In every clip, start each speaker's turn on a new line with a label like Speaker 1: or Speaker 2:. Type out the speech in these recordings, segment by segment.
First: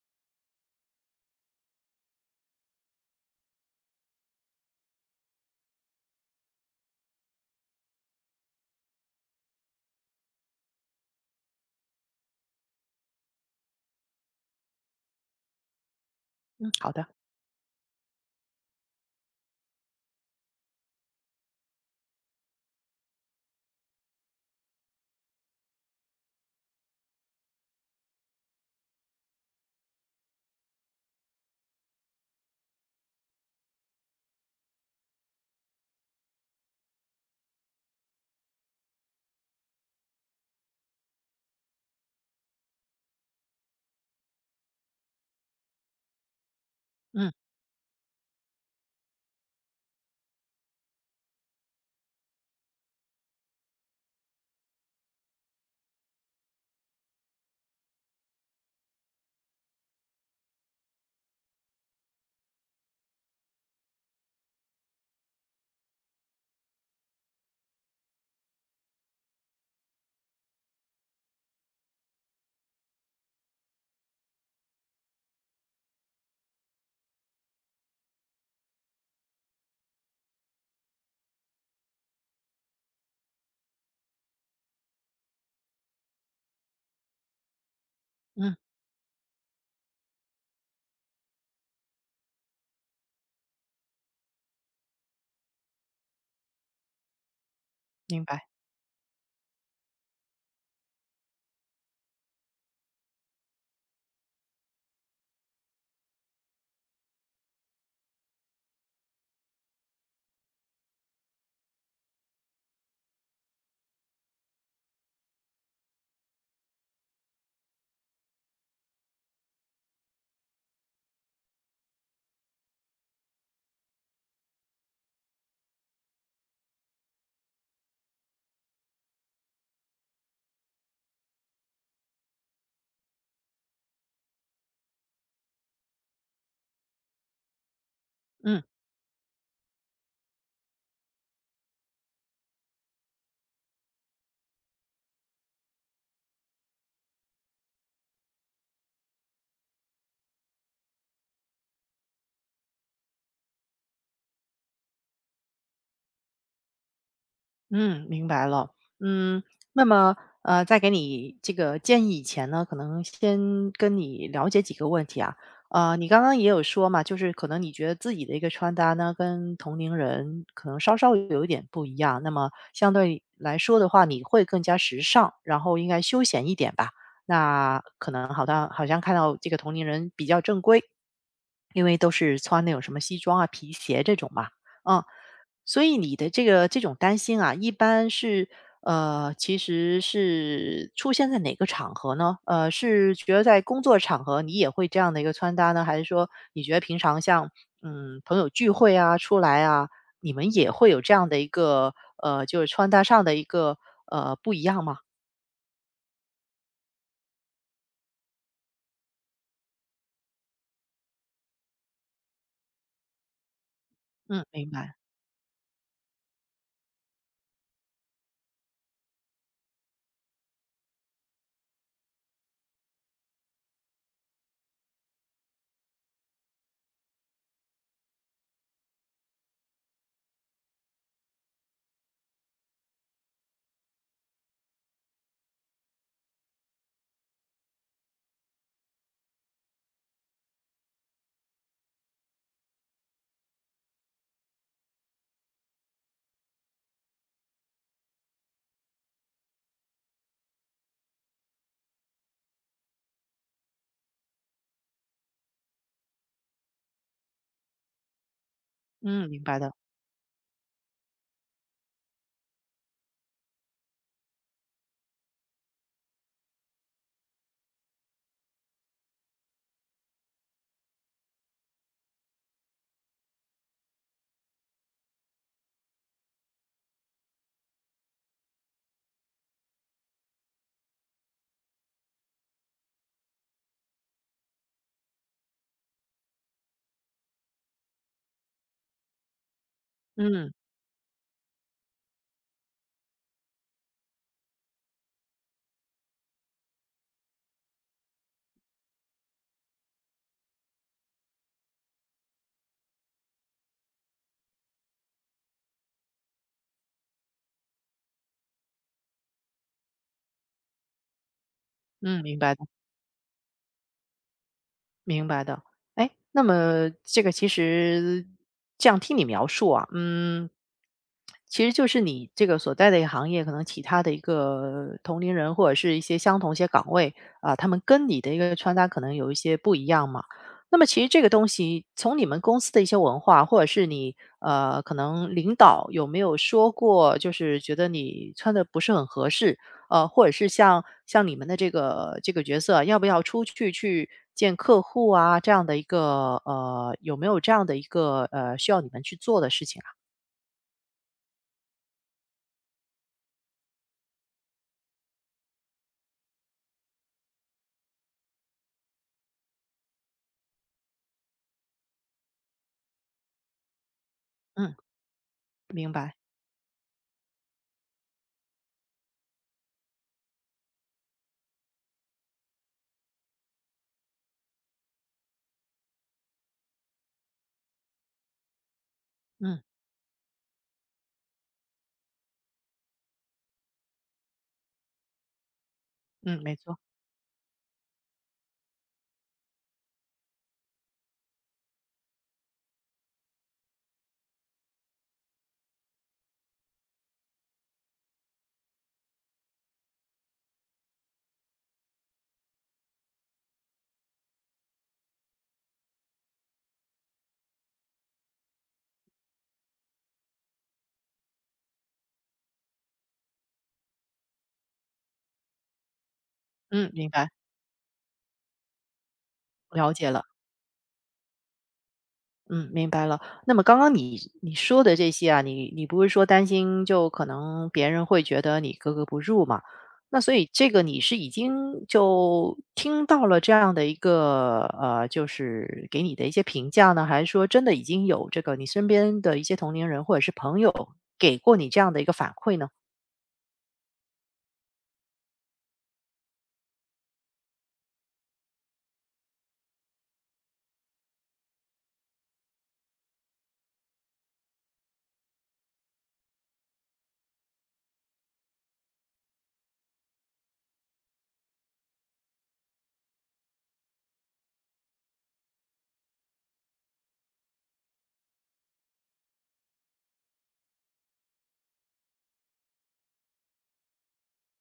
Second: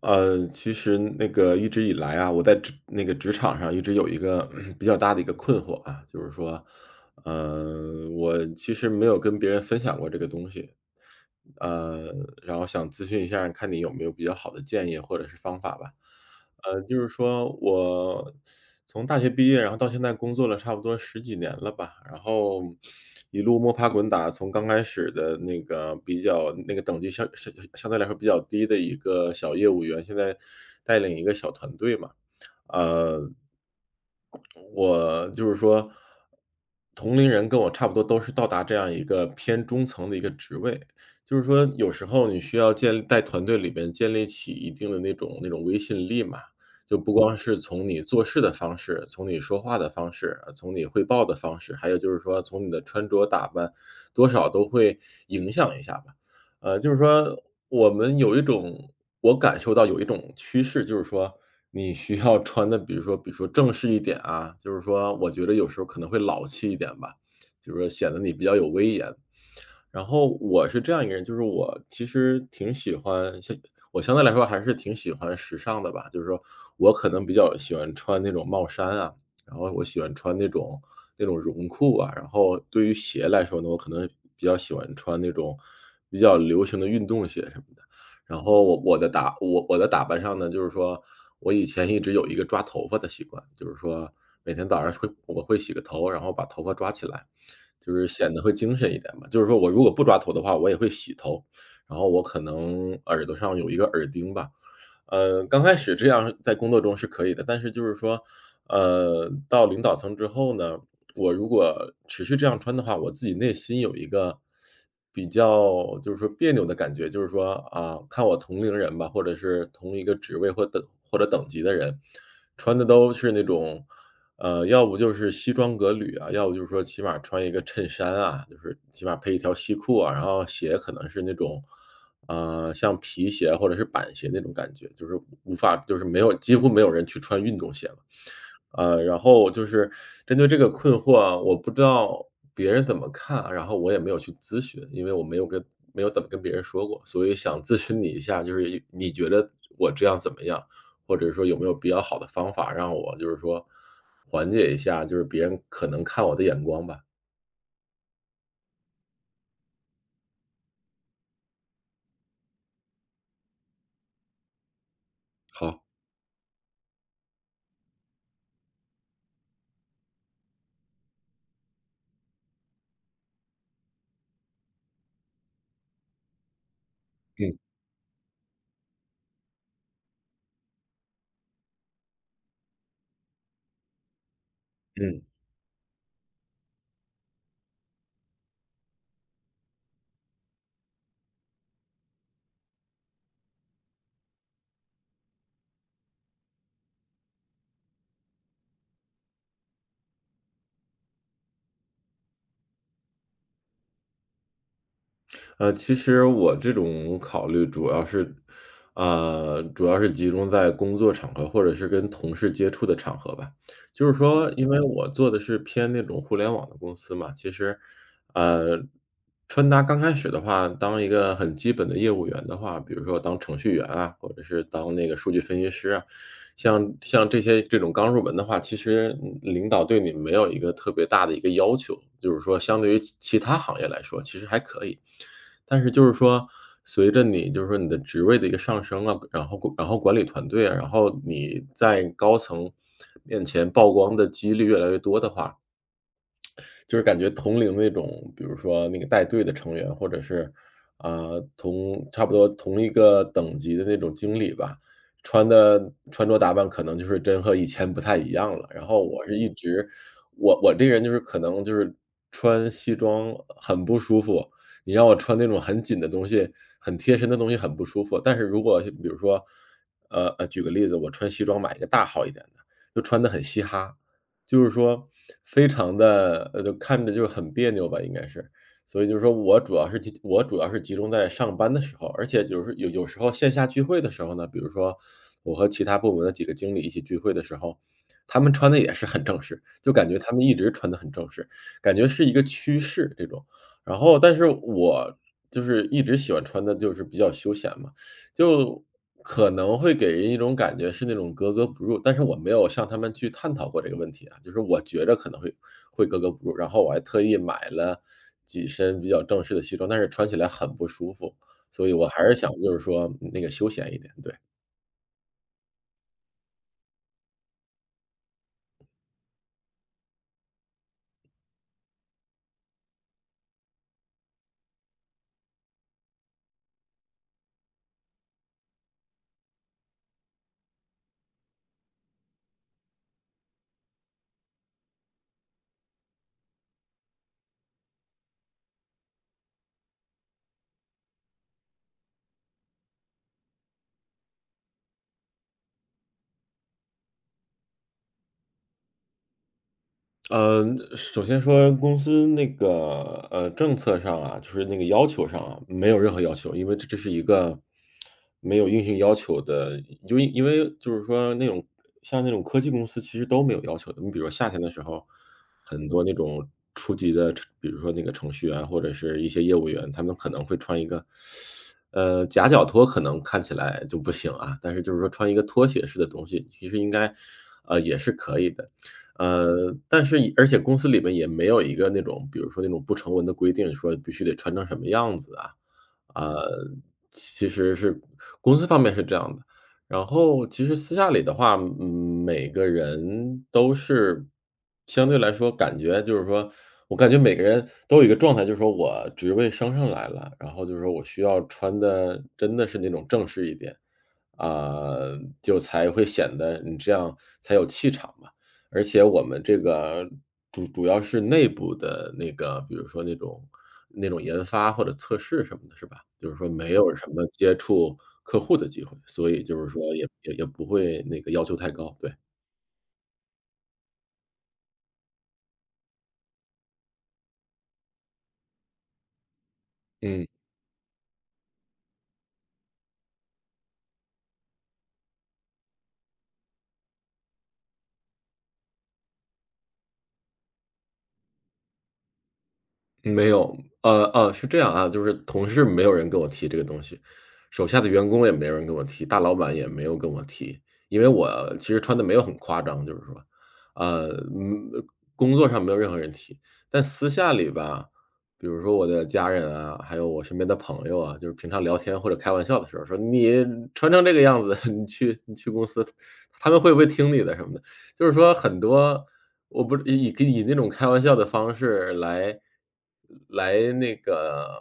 Speaker 1: 其实那个一直以来啊，我在职那个职场上一直有一个 比较大的一个困惑啊，就是说，我其实没有跟别人分享过这个东西，呃，然后想咨询一下，看你有没有比较好的建议或者是方法吧。
Speaker 2: 好
Speaker 1: 就
Speaker 2: 的，
Speaker 1: 是说我从大学毕业，然后到现在工作了差不多十几年了吧，然后一路摸爬滚打，从刚开始的那个比较那个等级相对来说比较低的一个小业务员，现在带领一个小团队嘛，呃我就是说，同龄人跟我差不多都是到达这样一个偏中层的一个职位，就是说有时候你需要建立在团队里边建立起一定的那种威信力嘛，就不
Speaker 2: 嗯
Speaker 1: 光是从你做事的方式，从你说话的方式，从你汇报的方式，还有就是说从你的穿着打扮，多少都会影响一下吧。就是说我们有一种我感受到有一种趋势，就是说你需要穿的，比如说正式一点啊，就是说我觉得有时候可能会老气一点吧，就是说显得你比较有威严。然后我是这样一个人，就是我其实挺喜欢，像我相对来说还是挺喜欢时尚的吧。就是说我可能比较喜欢穿那种帽衫啊，然后我喜欢穿那种绒裤啊。然后对于鞋来说呢，我可能比较喜欢穿那种比较流行的运动鞋什么的。然
Speaker 2: 嗯，
Speaker 1: 后我的打扮上呢，就是说我以前一直有一个抓头发的习惯，就是说每天早上我会洗个头，然后把头发抓起来。就是
Speaker 2: 明
Speaker 1: 显得
Speaker 2: 白，
Speaker 1: 会精神一点吧。就是说我如果不抓头的话，我也会洗头，然后我可能耳朵上有一个耳钉吧。刚开始这样在工作中是可以的，但是就是说，到领导层之后呢，我如果持续这样穿的话，我自己内心有一个比较就是说别扭的感觉，就是说啊，看我同龄人吧，或者是同一个职位或者等级的人，穿的都是那种，要不就是西装革履啊，要不就是说起码穿一个衬衫啊，就是起码配一条西裤啊，然后鞋可能是那种像皮鞋或者是板鞋那种感觉，就是无法就是没有几乎没有人去穿运动鞋了。
Speaker 2: 嗯
Speaker 1: 然后就是针对这个困惑啊，我不知道别人怎么看啊，然后我也没有去咨询，因为我没有跟没有怎么跟别人说过，所以想咨询你一下，就是一你觉得我这样怎么样？或者说有没有比较好的方法让我就是说缓解一下，就是别人可能看我的眼光吧。
Speaker 2: 嗯，明白了，嗯，那么在给你这个建议以前呢，可能先跟你了解几个问题啊。
Speaker 1: 好，
Speaker 2: 你刚刚也有说嘛，就是可能你觉得自己的一个穿搭呢，跟同龄人可能稍稍有一点不一样，那么相对来说的话，你会更加时尚，然后应该休闲一点吧。
Speaker 1: 嗯
Speaker 2: 那可能好像看到这个同龄人比较正规，因为都是穿那种什么西装啊、皮鞋这种嘛。嗯，
Speaker 1: 嗯。
Speaker 2: 所以你的这个这种担心啊，一般是其实是出现在哪个场合呢？呃，是觉得在工作场合你也会这样的一个穿搭呢，还是说你觉得平常像嗯朋友聚会啊、出来啊，你们也会有这样的一个就是穿搭上的一个不一样吗？
Speaker 1: 其实我这种考虑主要是，主要是集中在工作场合或者是跟同事接触的场合吧。就是
Speaker 2: 嗯，
Speaker 1: 说，因
Speaker 2: 明
Speaker 1: 为
Speaker 2: 白，
Speaker 1: 我做的是偏那种互联网的公司嘛，其实呃，穿搭刚开始的话，当一个很基本的业务员的话，比如说当程序员啊，或者是当那个数据分析师啊，像这些这种刚入门的话，其实嗯领导对你没有一个特别大的一个要求，就是说相对于其他行业来说，其实还可以。但是就是说，随着你就是说你的职位的一个上升啊，然后管理团队啊，然后你在高层面前曝光的几率越来越多的话，就是感觉同龄那种，比如说那个带队的成员，或者是，啊，差不多同一个等级的那种经理吧，穿的穿着打扮可能就是真和以前不太一样了。然后我
Speaker 2: 嗯，
Speaker 1: 是
Speaker 2: 明
Speaker 1: 一
Speaker 2: 白的，
Speaker 1: 直我这人就是可能就是穿西装很不舒服，你让我穿那种很紧的东西，很贴身的东西很不舒服。但是如果是比如说，举个例子，我穿西装买一个大号一点的，就穿的很嘻哈。就是说非常的，就看着就很别扭吧，应该是。所以就是说我主要是集中在上班的时候，而且就是有时候线下聚会的时候呢，比如说我和其他部门的几个经理一起聚会的时候，他们穿的也是很正式，就感觉他们
Speaker 2: 嗯
Speaker 1: 一直穿的很正式，感觉是一个趋势这种。然后但是我就是一直喜欢穿的就是比较休闲嘛，就可能会给人一种感觉是那种格格不入，但是我没有向他们去探讨过这个问题啊，就是我觉着可能会格格不入，然后我还特意买了几身比较正式的西装，但是穿起来很不舒服，所以我
Speaker 2: 嗯，
Speaker 1: 还是
Speaker 2: 明
Speaker 1: 想
Speaker 2: 白的。
Speaker 1: 就是说那个休闲一点，对。
Speaker 2: 明白的，哎，那么这个其实这样听你描述啊。嗯，其实就是你这个所在的一个行业，可能其他的一个同龄人或者是一些相同一些岗位啊，他们跟你的一个穿搭可能有一些不一样嘛。那么其实这个东西，从你们公司的一些文化，或者是你可能领导有没有说过，就是觉得你穿的不是很合适，或者是像你们的这个角色，要不要出去去见客户啊，这样的一个有没有这样的一个需要你们去做的事情啊？
Speaker 1: 呃，首先说公司那个，政策上啊，就是那个要求上啊，没有任何要求，因为这是一个没有硬性要求的。就因为就是说那种像那种科技公司其实都没有要求的。你比如说夏天的
Speaker 2: 嗯，
Speaker 1: 时候，很
Speaker 2: 明
Speaker 1: 多那
Speaker 2: 白，
Speaker 1: 种初级的程比如说那个程序员或者是一些业务员，他们可能会穿一个，夹脚拖可能看起来就不行啊，但是就是说穿一个拖鞋式的东西，其实应该，也是可以的。
Speaker 2: 嗯
Speaker 1: 但是而且公司里面也没有一个那种，比如说那种不成文的规定，说必须得穿成什么样子啊。
Speaker 2: 嗯，没
Speaker 1: 呃，
Speaker 2: 错，
Speaker 1: 其实是公司方面是这样的，然后其实私下里的话，嗯，每个人都是相对来说感觉就是说我感觉每个人都有一个状态，就是说我职位升上来了，然后就是说我需要穿的真的是那种正式一点，啊，就才会显得你这样才有气场嘛。而且我们这个主要是内部的那个，比如说那种研发或者测试什么的，是吧？就是说没
Speaker 2: 嗯，
Speaker 1: 有什
Speaker 2: 明
Speaker 1: 么
Speaker 2: 白，
Speaker 1: 接触客户的机会，所以就是说
Speaker 2: 了解了。
Speaker 1: 也不会那个要求太高，对。
Speaker 2: 嗯，明白了。那么刚刚你说的这些啊，你不是说担心就可能别人会觉得你格格不入嘛？那
Speaker 1: 嗯。
Speaker 2: 所以这个你是已经就听到了这样的一个就是给你的一些评价呢，还是说真的已经有这个你身边的一些同龄人或者是朋友给过你这样的一个反馈呢？
Speaker 1: 没有，是这样啊，就是同事没有人跟我提这个东西，手下的员工也没有人跟我提，大老板也没有跟我提，因为我其实穿的没有很夸张，就是说，呃，嗯，工作上没有任何人提，但私下里吧，比如说我的家人啊，还有我身边的朋友啊，就是平常聊天或者开玩笑的时候说你穿成这个样子，你去公司，他们会不会听你的什么的？就是说很多我不以那种开玩笑的方式来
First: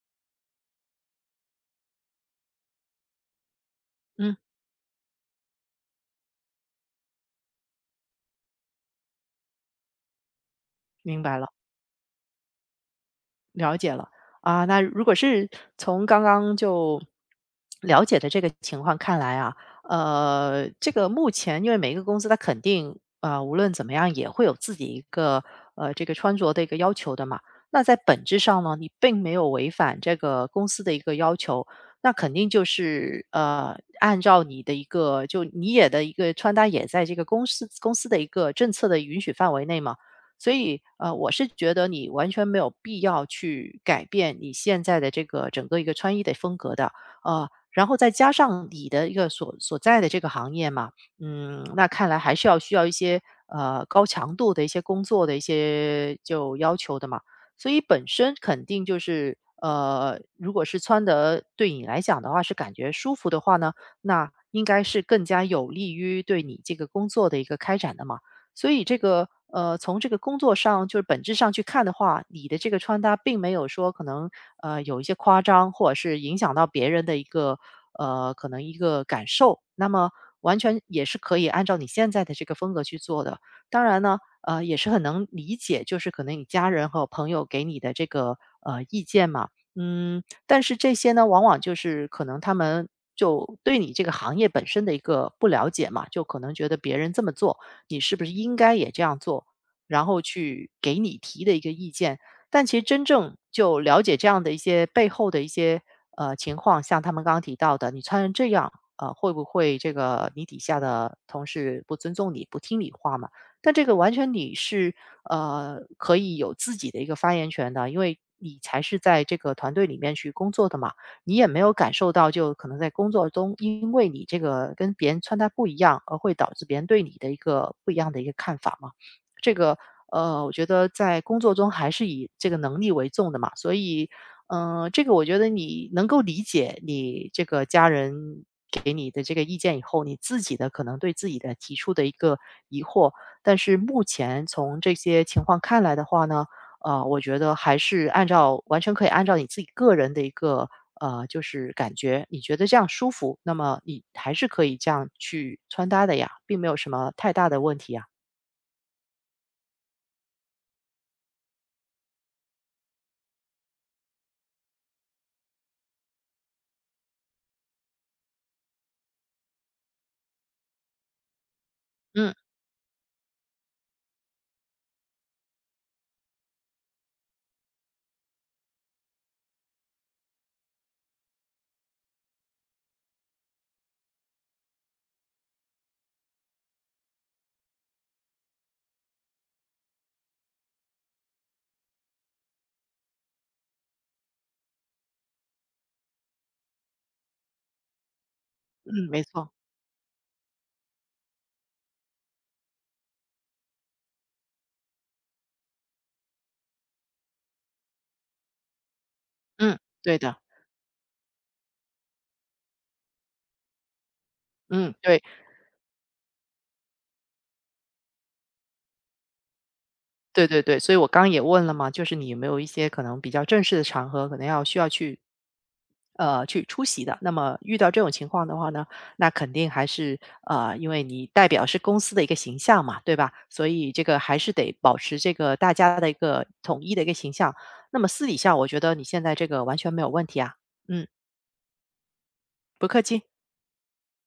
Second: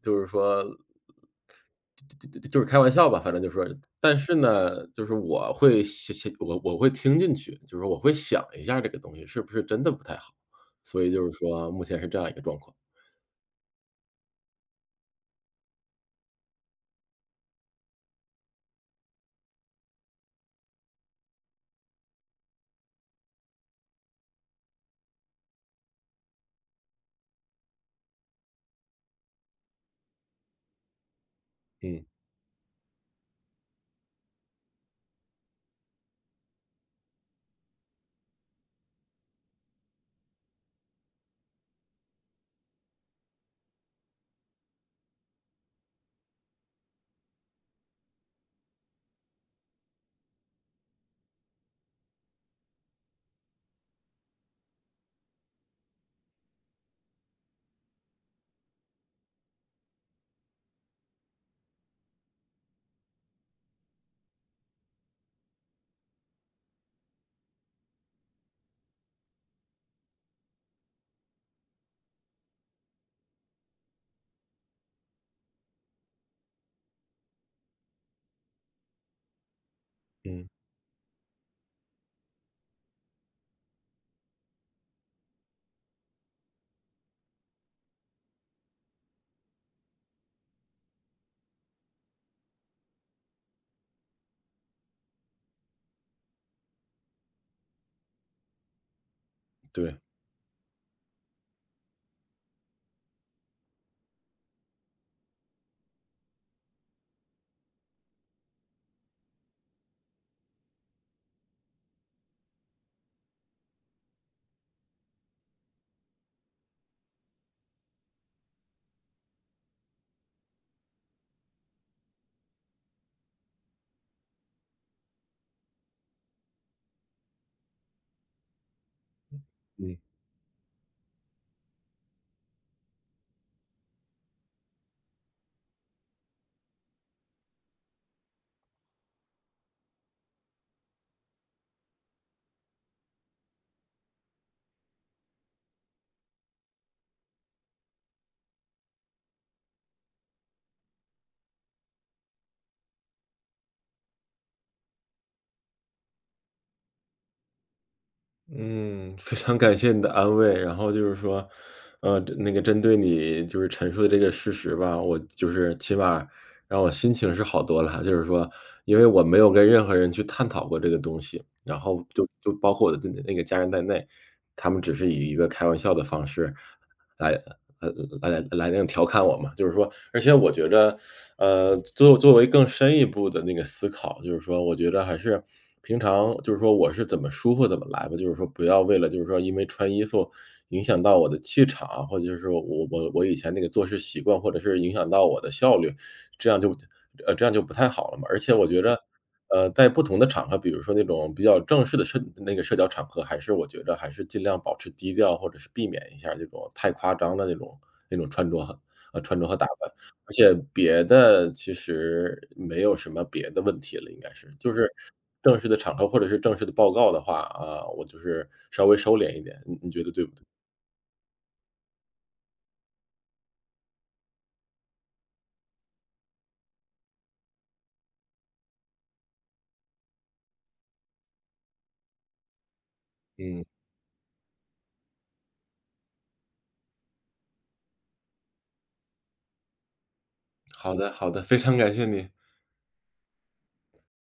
Speaker 1: 就是说就是开玩笑吧，反正就是说。但是
Speaker 2: 嗯，
Speaker 1: 呢，就是我会想我会听进去，就是我会想一下这个东西是不是真的不太好，所以
Speaker 2: 明
Speaker 1: 就是
Speaker 2: 白了。
Speaker 1: 说目前是这样一个状况。
Speaker 2: 了解了。啊，那如果是从刚刚就了解的这个情况看来啊，这个目前因为每一个公司它肯定，无论怎么样也会有自己一个，这个穿着的一个要求的嘛。那在本质上呢，你并没有违反这个公司的一个要求，
Speaker 1: 嗯，
Speaker 2: 那肯定就是，按照你的一个就你也的一个穿搭也在这个公司的一个政策的允许范围内嘛。所以，我是觉得你完全没有必要去改变你现在的这个整个一个穿衣的风格的。然后再加上你的一个所在的这个行业嘛。嗯，那看来还是要需要一些高强度的一些工作的一些就要求的嘛。所以本身肯定就是如果是穿的对你来讲的话是感觉舒服的话呢，那应该是更加有利于对你这个工作的一个开展的嘛。所以这个从这个工作上，就是本质上去看的话，你的这个穿搭并没有说可能有一些夸张，或者是影响到别人的一个可能一个感受，那么
Speaker 1: 嗯，
Speaker 2: 完全也是可以按照你现在的这个风格去做的。当然呢，也是很能理解，就是可能你家人和朋友给你的这个意见嘛。嗯，但是这些呢，往往就是可能他们就对你这个行业本身的一个不了解嘛，就可能觉得别人这么做。你是不是应该也这样做？
Speaker 1: 对。
Speaker 2: 然后去给你提的一个意见。但其实真正就了解这样的一些背后的一些情况，像他们刚刚提到的，你穿成这样，呃，会不会这个你底下的同事不尊重你，不听你话嘛？但这个完全你是可以有自己的一个发言权的，因为你才是在这个团队里面去工作的嘛。你也没有感受到，就可能在工作中，因为你这个跟别人穿搭不一样，而会导致别人对你的一个不一样的一个看法嘛？这个
Speaker 1: 嗯。
Speaker 2: 我觉得在工作中还是以这个能力为重的嘛。所以，嗯、这个我觉得你能够理解你这个家人给你的这个意见以后，你自己的可能对自己的提出的一个疑惑，但是目前从这些情况看来的话呢，我觉得还是按照完全可以按照你自己个人的一个就是感觉你觉得这样舒服，那么你还是可以这样去穿搭的呀，并没有什么太大的问题呀。
Speaker 1: 嗯，非常感谢你的安慰。然后就是说，那个针对你就是陈述的这个事实吧，我就是起码让我心情是好多了。就是说，因为我没有跟任何人去探讨过这个东西，然后就
Speaker 2: 嗯，
Speaker 1: 就包括我的那个家人在内，他们只是以一个开玩笑的方式来呃来那种调侃我嘛。就是说而且我觉着，作为更深一步的那个思考，就是说我觉着还是平常就是说我是怎么舒服怎么来吧，就是说不要为了就是说因为穿衣服影响到我的气场，或者就是我我以前那个做事习惯，或者是影响到我的效率，这样就这样就不太好了嘛。而且我觉着
Speaker 2: 嗯，没错，
Speaker 1: 在不同的场合，比如说那种比较正式的那个社交场合，还是我觉得还是尽量保持低调，或者是避免一下这种太夸张的那种穿着和穿着和打
Speaker 2: 嗯，
Speaker 1: 扮。
Speaker 2: 对
Speaker 1: 而
Speaker 2: 的，
Speaker 1: 且别的其实没有什么别的问题了，应该是。就是
Speaker 2: 嗯，对。
Speaker 1: 正式的场合或者是正式的报告的话，啊，我就是稍微收敛一点，你觉得对不对？
Speaker 2: 对对对，所以我刚也问了嘛，就是你有没有一些可能比较正式的场合，可能要需要去，去出席的。那么遇到这种情况的话呢，那肯定还是因为你代表是公司的一个形象嘛，对吧？
Speaker 1: 嗯，
Speaker 2: 所以这个还是得保持这个大家的一个统一的一个形象。那么私底下，我觉得你现在这个完全没有问题啊。
Speaker 1: 好
Speaker 2: 嗯，
Speaker 1: 的好的，非常感谢你。
Speaker 2: 不客气。